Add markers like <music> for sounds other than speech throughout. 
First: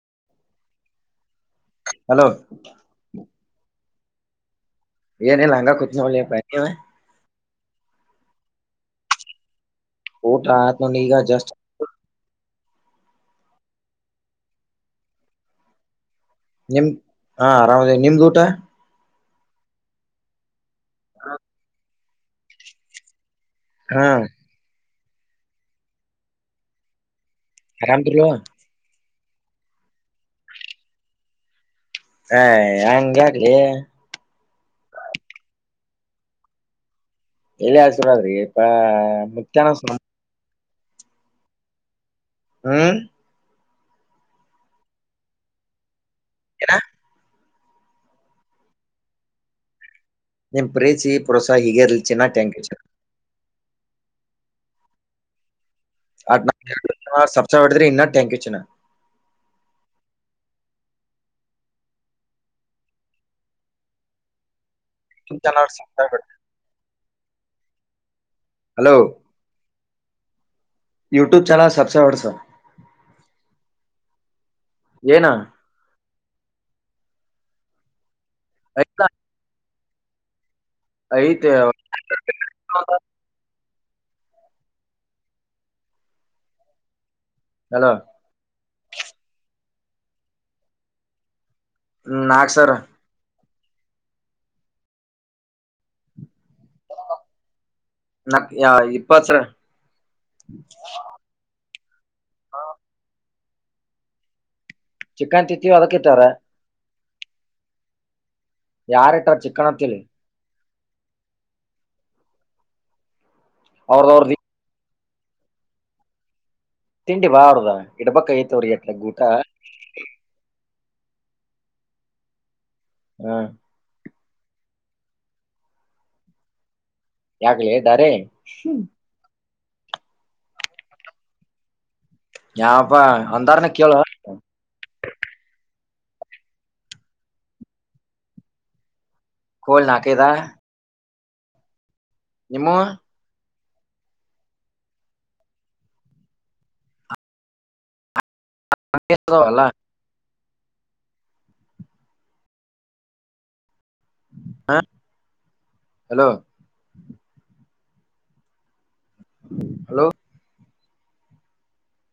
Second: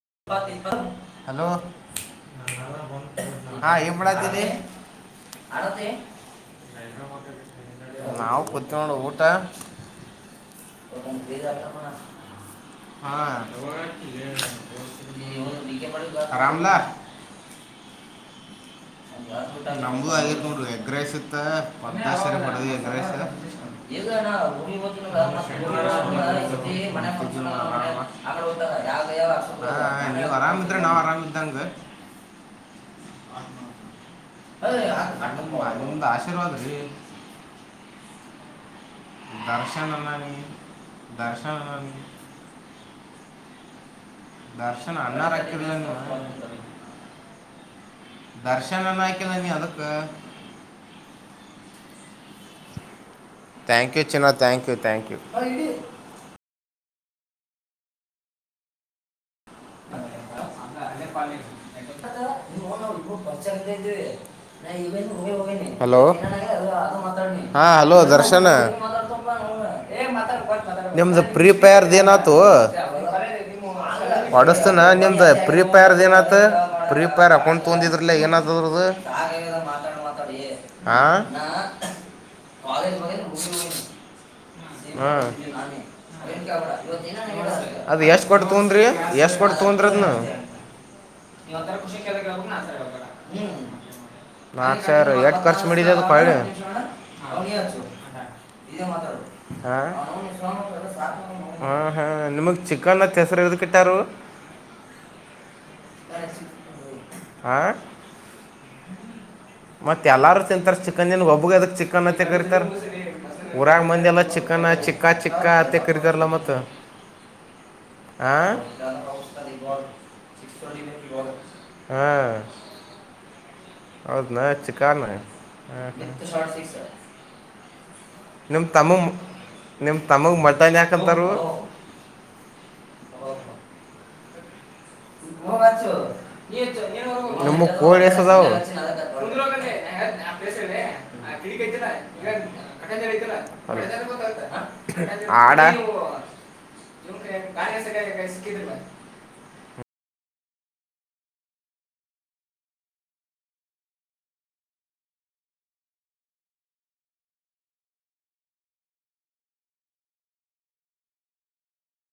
<unintelligible> Hello hello ಹ ಏನ್ ಮಾಡ್ತೀಡಿ ಎನ್ನಿಲ ಹಂಗಾ ಕುಂತಿನ್ ನೋಡಲೇ ಪಾ ನೀವ ನಾವು ಕುಂತೇವ್ ನೋಡ್ ಊಟ ಊಟ ಆತ್ಮನಗಾ ಜಸ್ಟ್. ಹಾ. <inaudible> ನಿಮ್ದ ಹಾ ಆರಾಮದೇ ನಿಮ್ದು ಊಟ. ನಂಬೂ ಐರನೂರು ರೂಾಯು <unintelligible> ಗ್ರಹಿಸುತ್ತ. ಆಾಶ್ಚರಪಡದು ಎಂತ ವಯಸ್ಸ. ಹಾ ಇಗಣ ಒ <unintelligible> ಹ ಮನೆ. ಆರಾಮದಲ್ಲವಾ. ಹ ನೀವ್ ಆರಾಮಿದ್ರೆ ನಾವ್ ಆರಾಮ್ದಂಗ. ಹಾ ನಂಗ್ಯಾಕೆ ಲಿ. ಯಣ ಅೊಂದು ಆಶೀರ್ವಾದ ರೀ <unintelligible> ಎಲ್ಲಿ ಆಳ್ ಚನಾದ್ರಿ ಇಪ <unintelligible> ದರ್ಶನ್ ಅನ್ನ ನೀ. ದಾಶ <unintelligible> ಹ್ಮ. ದರ್ಶನ್ ಅ್ಣ ರಕ್ಕಲ್ಲ. ಏನಾ. ದರ್ಶನನ್ನ ಆಕಲ್ಲ ನೀ ಅದಕ್ಕೆ. ನಿಮ್ ಪ್ರೀತಿ ಪ್ರುೋಸಾ ಹೀಗರ್ಲ್ಲಿ ಚಿನ್ನಾಗ ಟ್ಯಾಂಕಚರ್. ತ್ಯಾಂಕ್ ಯು ಚನ್ನ ಥಾಂಕ್ ಯು ಥಾಂಕ್ ಯು. ಆಸ ಬ ಇನ್ನ ಟ್ಯಾಂಕ್ ಯ ಚನ. ಯೂಟ್ಯೂಬ್ ಚಾನಲ್ ಇ. ಹಲೋ. ಸಬ್ಸ್ಕ್ರೈಬ್ ಮಾಡ್ ಹಾಂ ಹಲೋ ದರ್ಶ್. ಚನ್ನ ಹಲೋ <unintelligible> ಎ ಮಾತಾ ಗ. ನಿಮ್ದು ಯೂಟ್ಯೂಬ್ ಚಾನಲ್ ಪ್ರೀಪೇರ್ದ ಸಬ್ಸ್ಕ್ರೈಬ್ ಹೊಡ್ಸ ಏನತು. ಒಡಸ್ತಿನ ನಿಮ್ದ ಏನ ಪ್ರೀಪರ್ ಏನತ ಪ್ರೀ. ಕೊಂಡ ತೋಿದಿಲ್ಲ ಏಾದ. ಎತ. ಮಾತಡ. ಆ. ಹ್ಮ್. ಹಲೋ ಅದ ಎಷ್ಟು ಕೊಟ್ಟ. ತೊಂದ್ರ ಎಷ್ಟಪಟ್ಟ ತೊಂದ್ರದ ನ. ಇರ ಕುಷಿಲ ಬ ನಾಕ್ ನ ಸರ್ ಸಾರ ಬರ ನಾಕ್ ಸರ್ ಎಷ್ಟು ಖರ್ಚು ಮಾಡಿಡಿದೆ ಅದು ಕೊಿ ನ ಯ ಇಪ್ಪ ಸರ ಹಾ ಹ್ಮ ಹಾ ನಿಮ್ಗ್ ಚಿಕನ್ ಹೆಸರ ಇ ಪಿಟ್ಟರುು ಚಿಿಕನ್ ತಿತ್ತೀವ ಅದಕ್ ಇತ್ತಾರ ಆ ಯಾರಟಾ ಚಕ್ಕಣತ್ತ ತಿಂತಾರೆ ಚಿಕನ್ ಏನ್ ಒಬ್ಬು ಅದಕ್ ಚಿಕನ್ತ್ತ ಕರಿತಾರೆ ವೂರಾಗ ಮಂದಿರ ಅವ್ರದ ಮ ಅವ್ರದ ಚ ಚಿಕ್ಕ ಚಿಕ್ಕತ್ತ ಕತಾರಲ್ಲ ಮತ್ತ ತಿಂಡಿ ಬಾ ಅವಡದ ಇಡಬೇಕ ಎತ್ರ ಊಟ ಹ್ಮ್ ಹಾ ಹೌದ್ ನ ಚಿಕನು ಯಾಗಲೇ ಇದ್ದಾರೆ ಹ್ಮ ನಿಮ್ಮ ತಮಗೆ ಮಟನ್ ಯಾಕಂತಾರ ಯಾವಪಾ ಅಂದಾರನ ಕೇಳುವ ಮ್ಮ ಕೋಳಿ ಎಸದಾವ ಒಂದುಲೋ ಕೋಲ್ ನಾಲ್ಕೈದ ನಾಸನೆ ನಾಕಡಿ ಕೆ ರ ಈ ನಿಮ್ಮ ಅಖಂದಯತಲ್ಲಾ ಷ್ಟಲ್ಲ ಹ hello hello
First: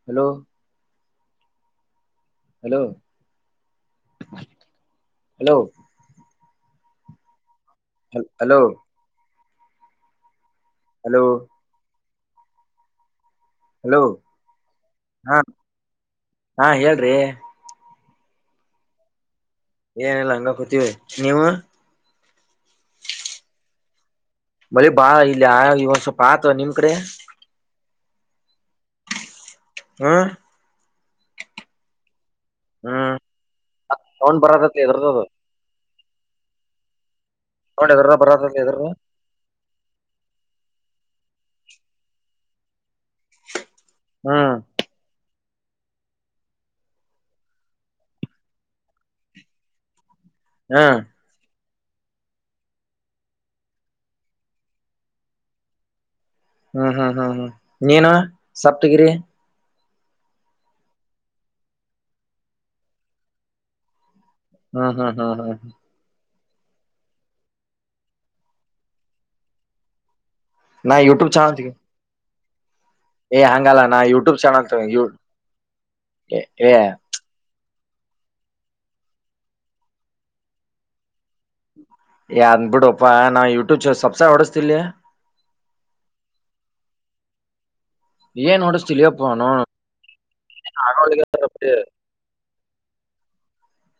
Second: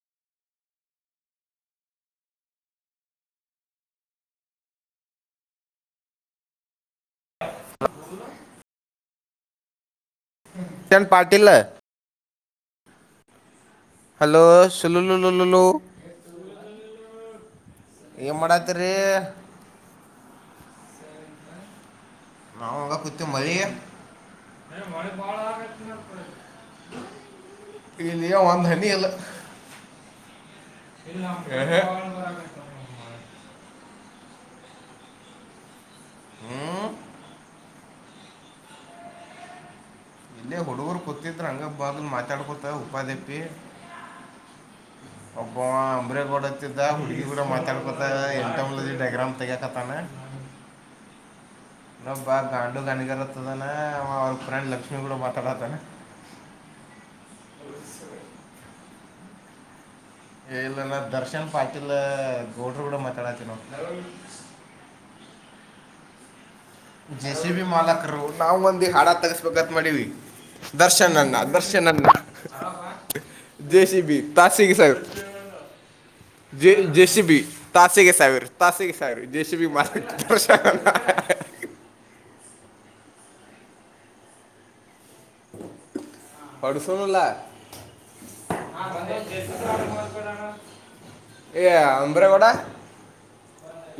hello hello hello ಹ ಹಲೋ ಚಂಡ ಹಲೋ ಪಾಟೀಲ್ಲ್ಲ ಹಲೋ ಸಲು ಹಾ ಲುಲು ಹಾ ಹೇಳ್ರಿ ಈಏ ಮಾಡತ್ರಿ ಏನಲ್ಲ ಹಂಗ ಕೂತಿೀವಿ ನೀವು <unintelligible> ಮಲಿ ಬಾಳ ಇಲ್ಲಿ ಆ ಇವಂದ್ ಸ್ವಲ್ಪ ಆತ ನಿಮ್ ಕಡೆ ಇಲ್ಲಿ ಒಂದು ಹನಿ ಇಲ್ಲ ಹಾ ಇಲ್ಲೇರೆ ಹ್ಮ್ ತಗೊಂಡ್ ಬರದತ್ ಎದ್ರದು ಹ್ಮ್ <unintelligible> ಇಲ್ಲೇ ಹುಡುಗರು ಕತಿದ್ರ ಹಂಗಬಾಗ ಮಾತಾಡ್ಕೊತಾರ ಉಪಾಧಿಪಿ ಹ್ಮ್ ಒಬ್ಬ ಅಂಬ್ರ ಗೋಡತ್ತಿದ್ದ ಹುಡುಗಿ ಕೂಡ ಮಾತಾಡ್ಕೊತ ಎಂಟ ಡಗ್ರಾಮ್ ತೆಗಕತ್ತಾನೆ ಹಾ <unintelligible> ಅವ್ನ್ ಫ್ರೆಂಡ್ ಲಕ್ಷ್ಮಿ ಕುಡ ಮಾತಾಡತಾನ ಹ್ಮ್ ಹ್ಮ್ ಹ್ಮ್ ಹ್ಮ್ ನೀನ ಸಪ್ತಗಿರಿ ಇಲ್ ಇಲ್ಲ ದರ್ಶನ್ ಪಾಟೀಲ್ ಗೌಡ್ರು ಕೂಡ ಮಾತಾಡತಿ ನೋಡ್ ಹ್ಮ್ ಹ್ಮ್ ಹ್ಮ್ ಹ್ಮ್ ಜೆ ಸಿ ಬಿ ಮಾಲಕರು ನಾವು ಮಂದಿ ಹಾಡ ತಗಸ್ಬೇಕಗತ್ ಮಾಡೀವಿ ನಾ ದರ್ಶನ್ಣ ದರ್ಶನ್ಣ <unintelligible> ಹೇ ಹಂಗಲ್ಲ ನಾ ಯೂಟ್ಯೂಬ್ ಚಾನಲ್ <inaudible> ಹೇ ತಾಸೆಗೆ ಸಾವಿರ ತಾಸೆಗೆ ಸಾವಿರ ಜೆ ಸಿ ಬಿ ಮಾಡ <unintelligible> ಹೇ ಅಂದ್ಬಿಡುಪ್ಪಾ ನಾ ಯೂಟ್ಯೂಬ್ ಸುಬ್ಸ್ಕ್ರಿಬ್ ಹೊಡಿಸ್ತಿ ಇಲ್ಲ ಹೊಡ್ಸೋಣಲ್ಲ ಏನ್ ಹೊಡಸ್ತಿಲಿಯಪ್ಪ ಹೇ ಅಂಬ್ರೆ ಗೌಡ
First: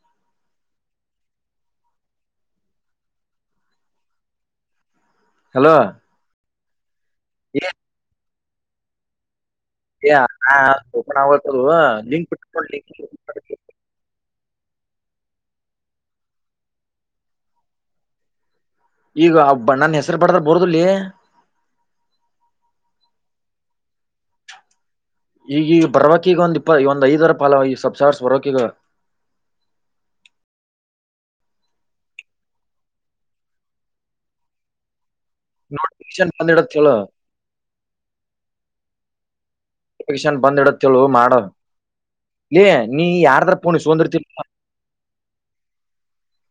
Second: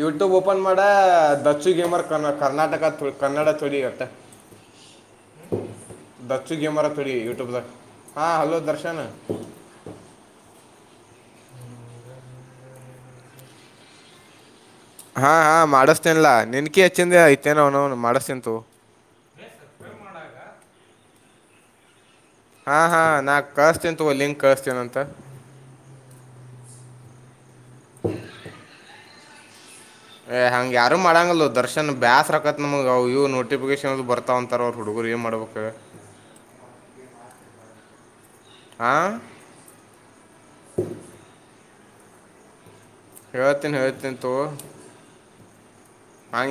ಯೂಟ್ಯೂಬ್ ಓಪನ್ ಮಾಡ ದಚ್ಚು ಗೇಮರ್ ಕರ್ನಾಟಕ ಕನ್ನಡ ಚರಿಗತ್ತ ಹಲೋ ದಚ್ಚು ಗೇಮರ್ ಯೂಟ್ಯೂಬ್ದ ಹಾ ಹಲೋ ದರ್ಶನ್ <unintelligible> <unintelligible> ಹಾ ಹಾ ಮಾಡಿಸ್ತೇನ್ಲ್ ನಿಂಕಿನ ಹೆಚ್ಚನ್ ಐತೇನ <unintelligible> ಮಾಡಿಸ್ತೀನಿ ತಗೋ ಈಗ ಬಣ್ಣನ ಹೆಸರು ಬಡ್ರ ಬರದಲ್ಲಿ ಹಾ ಹಾ ನನ್ ಕಳಸ್ತೇನಿ ತಗೋ ಲಿಂಕ್ ಕಳಸ್ತೇನಿ ಅಂತ ಈಗೀಗ ಬರ್ಬೆಕ್ ಈಗ ಒಂದ್ ಇಪ್ಪ ಒಂದ ಐದರ ಪಾಲ ಈ ಸಬ್ಸ್ಕ್ರೈಬ್ ಬರಕೀಗ ಹೇ ಹಂಗ ಯಾರು ಮಾಡಂಗಲ್ಲ ದರ್ಶನ್ ಬ್ಯಾಸ್ ರಕತ್ ನಮ್ಗವು ಇವ ನೋಟಿಫಿಕೇಶನ್ ಬರ್ತಾವ ಅಂತಾರ ಅವ್ರ ಹುಡುಗರು ಏನ್ ಮಾಡತ ನೋಟಿಫಿಕೇಶನ್ ಬಂದ್ ಇಡು ಅಂತೇಳು ಹಾಂ ನೋಟಿಫಿಕೇಶನ್ ಬಂದ್ ಇದಂತ ಹೇಳು ಮಾಡು ಹೇಯ್ ನೀ ಯಾರ ತರ ಪಣ ಹೇಳ್ತೀನಿ ಹೇಳ್ತೀನಿ ಸುಂದರತ ತಗೋ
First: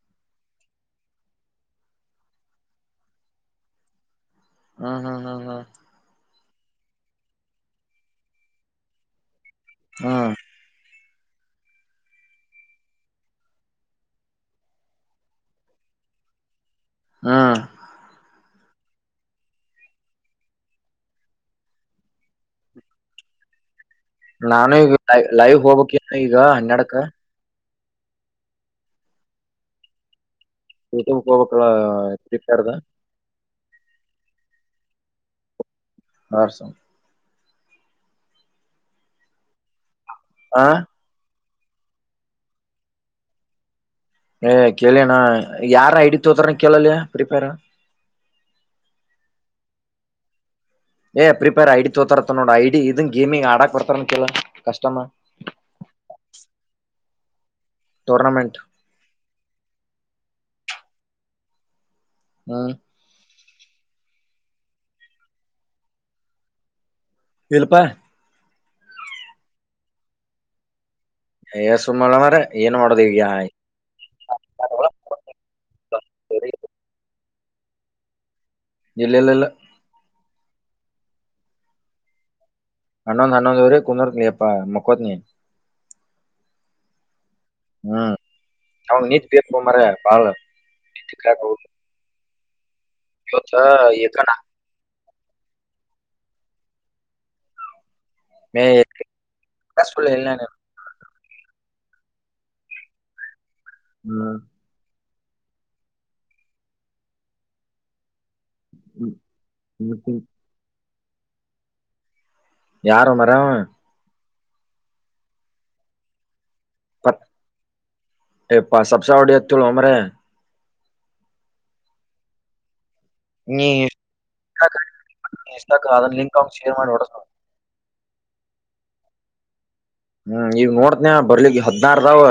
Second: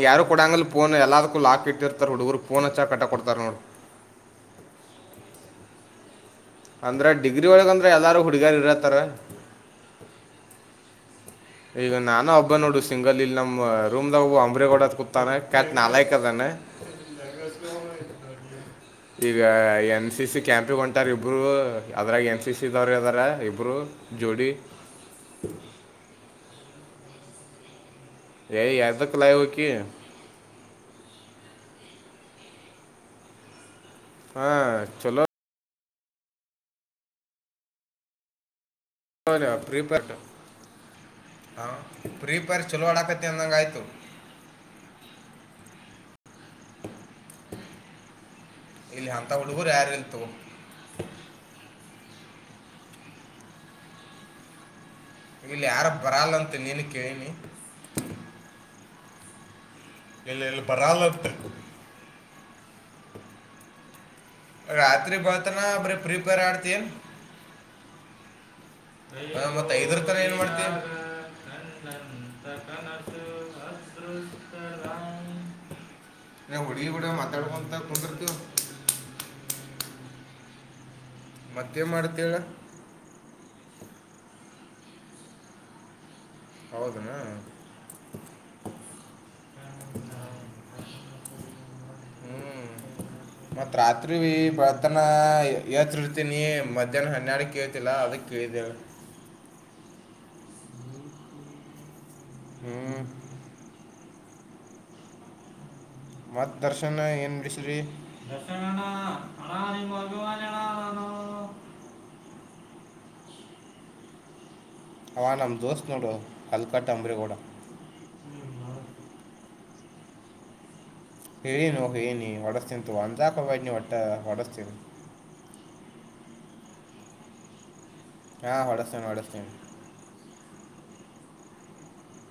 ಯಾರು ಕೊಡಂಗ ಫೋನ್ ಎಲ್ಲಾದಕ್ಕೂ ಲಾಕ್ ಇಟ್ಟಿರ್ತಾರೆ ನೋಡುಊರು ಫೋನ್ ಹ ಕಟ್ಟ ಕೊಡ್ತಾರೆ ನೋಡು ಹ್ಮ ಹ್ಮ್ ಹ್ಮ್ ಹಾ ಅಂದ್ರೆ ಡಿಗ್ರಿ ಒಳಗ ಅಂದ್ರೆ ಎಲ್ಲಾರೂ ಹುಡುಗಾರಿ ಇರತ್ತಾರ ಹಾ ಈಗ ನಾನು ಹಬ್ಬ ನೋಡು ಸಿಂಗಲ್ ಇಲ್ಲಿ ನಮ್ಮ್ ರೂಮ್ದಾಗ ಅಂಬ್ರಗೋಡದ ಕೂತಾನೆ ಕ್ಯಾಟ್ ನಾಾಯಕ್ ಅದಾನೆ ಹ್ಮ ಈಗ ಎನ್ ಸಿ ಸಿ ಕ್ಯಾಂಪಿ ಹೊಂಟಾರ ಇಬ್ಬರು ಅದ್ರಾಗ ಎನ್ ಸಿ ಸಿಿದವ್ರ ಇದದಾರ ಇಬ್ರು ಜೋಡಿ ನಾನು ಈ ಲೈವ್ ಹೋಗಕ್ಕೆ ಈಗ ಹನ್ನಡಕ ಯ ಯದಕಲಾಯ ಹಕ ಟುಂಬ ಹೋಬಕ್ಳಕ್ಕಾರದ ಹಾ ಚಲೋ ಹಾರಸ ಹೌನ್ ಪ್ರೀಪಕ್ ಹ ಹ ಪ್ರೀಪೇರ್ ಚಲೋವಾಡಾಕತಿ ಅಂದಂಗಗೆ ಆಯ್ತು ಏ ಕೇಳಣ ಯಾರ ಹಿಡಿತ ಹೋತಾರನ ಕೇಳಲಯ ಪ್ರಿಪೇರ್ ತ್ತ ನೋ ಐಡಿ ಇದನ್ ಗೇಮಿಂಗ್ ಆಡಕ್ ಕೊಡ್ತಾರ ಕಲ ಕಸ್ಮ ಇಲ್ಲ ಯಾರ ಬರಲ್ಲ ಅಂತ ನೀನು ಕೇಳಿನಿ ಟೂರ್ನಮೆಂಟ್ ಇಲ್ಲಿ ಎಲ್ಲಿ ಬರಾಲಟ್ ಹ್ಮ್ ರಾತ್ರಿ ಬಳ್ತನ ಬರಿ ಪ್ರಿಪೇರ್ ಆಡ್ತಿ ಏನ್ ಇಲ್ಪ ಹಾ ಮತ್ತತ್ ಐದರ ತರ ಏನ್ ಮಾಡ್ತಿೀವಿ ಯ ಸುಮ್ಮಳ ಮ್ರ ಏನ್ ಮಾಡದವ್ ತಡುವಂಥ ತೊಂದರೆ್ದು ಇಲ್ಲ ಇಲ್ಲ ಇಲ್ಲ ಮತ್ತೇನ್ ಮಾಡ್ತೇವ ಹನೊಂದ್ ಹನ್ನಂದುರೆ ಕುನರ್ ನಪ ಮಕೊತ್ ನೀಿ ಹೌದುನಾ ಹ್ಮ್ ಹ ನೀಚ ಬತ ಮ ಬಳ ಮತ್ತ ರತ್ರಿ ನಾ- ಬತಾನ ಯತ್ತುರ್ತೀನಿ ಮಧ್ಯಾಹ್ನ ಹನ್ನೆಡಕ್ಕೆ ಕೇಳ್ತಿಲ್ಲ ಅವದಕ್ಕೆ ಮ ಕಕ ಇ ಹ್ಮ್ ಹ್ಮ್ ಮತ್ ದರ್ಶನ್ ಏನ್ ಬಿಡಿಸ್ರಿ ಹ್ಮ್ ಹ್ಮ <inaudible> ಯಾರೋ ಮಾರಾಯ ಅವ. ಅವ ನಮ್ ದೋಸ್ತ್ ನೋಡೋ. ಎಪ್ಪ ಸಬ್ಸಾವಡಿಯ ಅಮ್ರ <inaudible> ಹೇಳಿನೋ ಹೇಳಿನಿ ಒಡಸ್ತೇ. ಇದು ಅಂಜಾಕೋಬ್ಯಾಡ್ ಒಟ್ಟ ನೀ ಹೊಡಸ್ತೀನ. ಶೀರಾನ ಇಡ <inaudible> ಹಾ ಹೊಡಸ್ತನೆ ಹೊಡಸ್ತನೆ. ಹ್ಮ್ ಈವ ನೋಡ್ತನಯ ಬರ್ಲಿಕ್ಕ ಹದ್ನಾರದಾವ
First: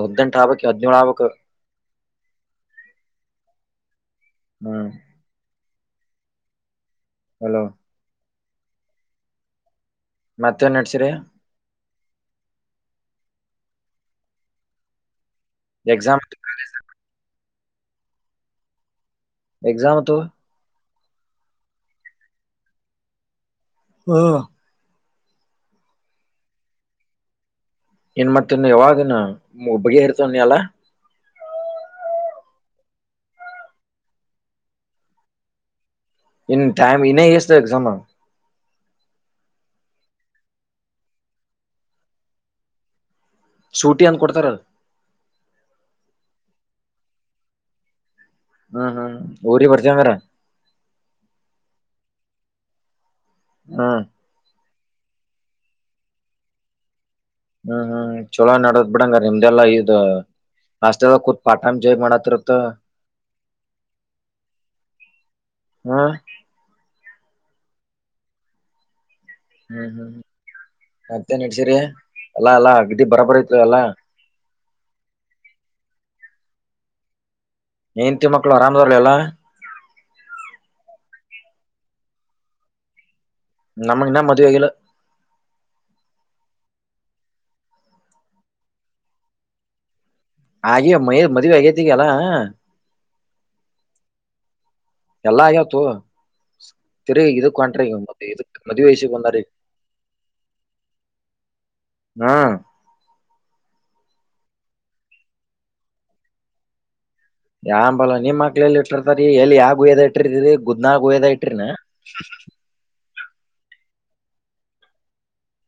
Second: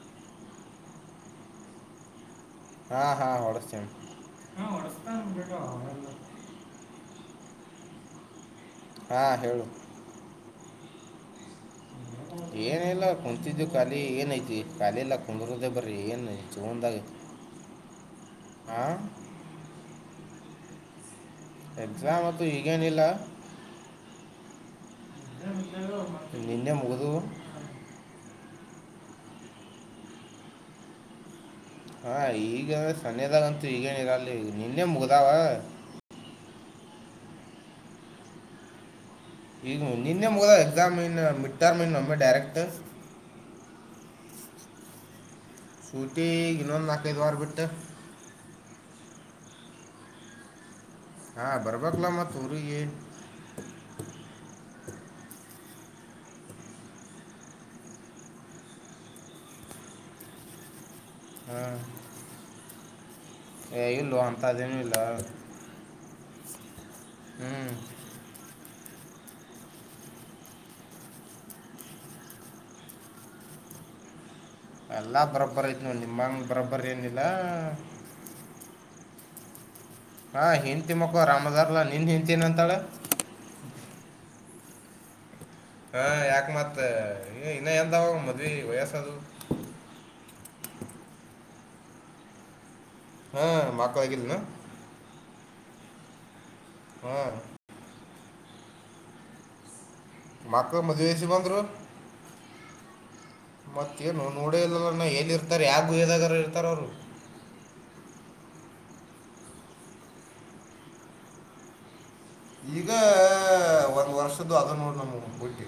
ಹದ್ನೆಂಟ ಆಗ್ಕ್ ಹದಿನೇಳ್ ಆಗ್ಕ್. ಹಾ ಹಾ ಹೊಡಸ್ತನ್. ಹ್ಮ್ ಹಲೋ. ಹಾ ಹೇಳು. ಮತ್ತೇನ್ ನಡ್ಸಿರಿ. ಏನಿಲ್ಲ ಕುಂತಿದು ಕಾಲಿ ಏನೈತಿ ಕಾಲಿಲಾ. ಕುಂದ್ರುದ ಬರೇ ಎಕ್ಸಾಮ್ ಜೀವನದಾಗ. ಹಾ. ಎಕ್ಸಾಮಿತ್ತು. ಎಕ್ಸಾಮ್ ಅತ್ತು ಈಗೇನಿಲ್ಲ. ಹ್ಮ್. ನಿನ್ನೆ ಮುಗದು. ಇನ್ ಮತ್ತ ಇನ್ನ ಯಾವಾಗಿನ್ ಒಬ್ ಬಗಿಹರ್ತಿವನ್ ಎಲ್ಲಾ. ಹಾ ಈಗ ಸನ್ನೆದಾಗಂತೂ ಈಗೇನಿರಲ್ಲ ನಿನ್ನೆ ಮುಗ್ದಾವ. ಇನ್ ಟೈಮ್ ಇನ್ನೇ ಎಷ್ಟದವ ಎಕ್ಸಾಮ. ಈಗ ನಿನ್ನೆ ಮುಗ್ದಾವ ಎಕ್ಸಾಮ್ ಇನ್ ಮಿಡ್ ಟರ್ಮ್ ಇನ್ನ ಒಮ್ಮೆ ಡೈರೆಕ್ಟ್. ಸೂಟಿ ಎಂದ ಕೊಡ್ತಾರ. ಸೂಟಿ ಈಗ ಇನ್ನೊಂದ್ ನಾಲ್ಕೈದವಾರ ಬಿಟ್ಟ. ಹ್ಮ್ ಹ್ಮ್ ಊರಿಗ ಬರ್ತಿ ಹಂಗರ. ಹಾ ಬರ್ಬಕ್ಲ ಮತ್ ಊರಿಗಿ. ಹ್ಮ. <inaudible> ಹ್ಮ್ ಹ್ಮ್ ಚಲೋ ನಡದದ್ ಬಿಡಂಗ ನಿಮ್ದೆಲ್ಲಾ ಇದ. ಹಾಸ್ಟೆಲ್ದಗ್ ಕುತ್ ಹಾಂ ಪಾರ್ಟೈಮ್ ಜಾಬ್ ಮಾಡತೀರತ್ತ. ಏ ಇಲ್ಲೋ ಹಂತಾದೇನು ಇಲ್ಲಾ. ಹ್ಮ್ ಹ್ಮ್. ಹ್ಮ್ ಹ್ಮ್ ಮತ್ತೇನಡ್ಸಿರಿ ಏಲ್ಲಾ ಏಲ್ಲಾ ಅಗ್ದಿ ಬರಬರ ಆಯ್ತಿಲೊ ಏಲ್ಲಾ. ಎಲ್ಲಾ ಬರಬ್ಬರ್ ಐತ್ ನೋಡ್ ನಿಮ್ಮಂಗ ಬರಬ್ಬರ್ ಏನಿಲ್ಲಾ. ಹೆಂತಿ ಮಕ್ಕಳು ಅರಾಮದಾರಲ ಎಲ್ಲಾ. ಹಾ ಹೆಂತಿ ಮಕ್ಳು ಅರಾಮದಾರ್ಲ್ಲಾ ನಿನ್ ಹೆಂತಿ ಏನ್ ಅಂತಾಳ. ನಮಗ್ ಇನ್ನ <inaudible> ಹಾ ಯಾಕ್ ಮತ್ ಇನ್ನ ಎಂದಾಗವ ಮದ್ವೆ ವಯಸ್ಸ ಅದು. ಆಗೆ ಮಯ ಮದಿವ ಆಗತಿಗೆಲ್ಲಾ. ಹಾ ಮಕ್ಳ ಆಗಿಲ್ಲ ನ. ಎಲ್ಲಾ ಆಗ್ಯತ್ತು. ಹಾ ತಿರಿಗಿ ಇದಕ ಹೊಂಟ್ರಿಗ. ಇದುಕ ಮದವಿ ವಿಷಕ್ ಬಂದರ್ ಈಗ ಮಕ್ಕಳ ಮದುವಿ ವಿಷಯಕ್ಕೆ ಬಂದ್ರು ಹ್ಮ್ ಮತ್ತೇನು ನೋಡ ಇಲ್ಲ ಲಾ ನಾ ಎಲ್ಲಿ ಇರ್ತಾರೆ ಯಾವ ಗುಹೆ ನಾಗ್ ಇರ್ತಾರ ಅವರು ಯಾಂಬಲ ನಿಮ ಮಕ್ಳ ಎಲ್ಲಿ ಇಟ್ಟಿರ್ತಾರ ಎಲ್ಲಿ ಯಾ ಗುಹೆ ನಾಗ್ ಇಟ್ಟಿರ್ತೀರಿ ಗುಡ್ನಾಳ ಗುಹೆದಾಗೇನಾ ಈಗ ಒಂದ ವರ್ಷದ್ದು ಆಧುವ ನೋಡ ನಮೂವ ಹುಟ್ಟಿ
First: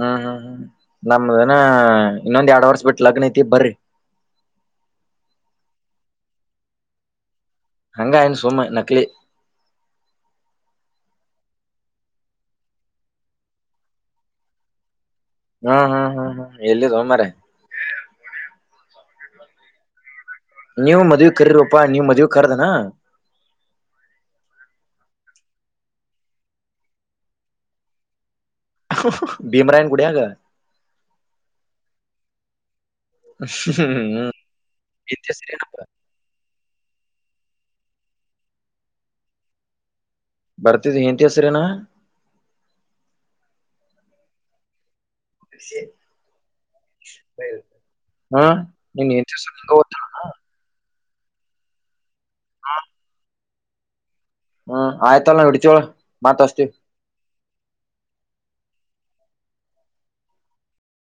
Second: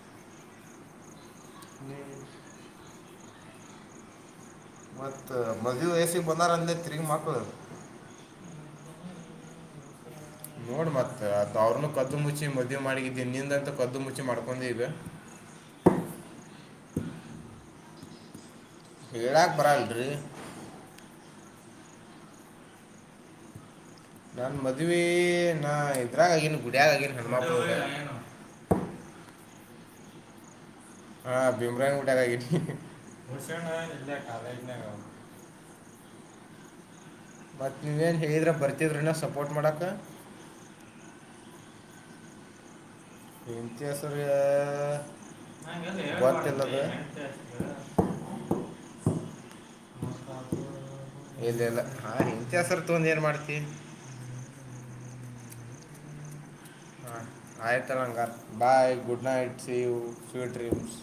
ಹ್ಮ್ ಹ್ಮ್ ಹ್ಮ್ ಇನ್ನೊಂದ್ ಎರಡ್ ವರ್ಷ ಬಿಟ್ಟು ಲಗ್ನ ಐತಿ ಬರ್ರಿ ಮತ್ತ ಮಧುವಿ ವಯಸಿಗ ಬಂದಾರ್ ಅಂದಿ ತಿರುಗಿ ಮಕ್ಳು ಹಂಗ ಅನ್ನಿ ಸುಮ್ಮ ನಕಲಿ ಅ ಅವ್ರನು ಕದ್ದು ಮುಚ್ಚಿ ಮದುವೆ ಮಾಡಿಗಿದ್ದಿ ನಿಂದಂತ ಕದ್ದು ಮುಚ್ಚಿ ಮಾಡಿಕೊಂಡಿ ಈಗ್ ಹ್ಮ್ ಹ್ಮ್ ಹ್ಮ್ ಹ್ಮ್ ಎಲೀಡೊ ಮಾರಾಯ ಹೇಳಕ ಬರಂಗಿಲ್ಲರಿ ನೀವು ಮಧುವಿ ಗ ಕರಿೀರಪ್ಪಾ ನೀವು ಮದ್ವೆೆಗ ಕರಡ್ರಏನ್ ನಾನ್ ಮದ್ವಿ ನಾ ಇದ್ರಾಗ ಆಗಿನಿ ಗುಡ್ಯಾಗ ಆಗಿನಿ ಹನುಮಪ್ಪ ಗುಡಿಯಾಗ ಭೀಮರಾಯನ್ ಗುಡ್ಯಾಗ ಹಾ ಭೀಮರಾಯನ್ ಗುಡ್ಯಾಗ ಆಗಿನಿ ಹುಡ್ಸೋಣ ಇಲ್ಲೇ ಹ್ಮ್ಮ ಕಾಲೇಜ್ನಾಗ ಮ <unintelligible> ಮತ್ತ ನೀವೇನು ಹೇಳಿದ್ರೆ ಬರ್ತಿದ್ರನ ಸಪೋರ್ಟ್ ಮಾಡಾಕ ಬರ್ತೀನಿ ಹೆಂಡ್ತಿ ಹೆಸರ ಎನ್ ಹೆಂಡ್ತಿ ಹೆಸರ ಹ್ಮ ನೀನ್ ಹೆಂಡ್ತಿರಹೆಸರ ನಿಂಗ ಗೊತ್ತಿಲ್ಲ ಏನ್ ಇಲ್ಲ ಇಲಾ ಆ ಹೆಂಡ್ತಿ ಹೆಸರ ತೊಗೊಂಡ ಏನ್ ಮಾಡ್ತಿ ಹ್ಮ್ ಆಯ್ತ್ ಹೇಳು ನಾವ್ ಇಡ್ತೀವಿ ಹೇಳ್ ಮತ್ತು ಹಚ್ತೀವಿ ಹಾ ಆಯ್ತ್ ಹೇಳ್ ಹಂಗರ್ bye good night see you sweet dreams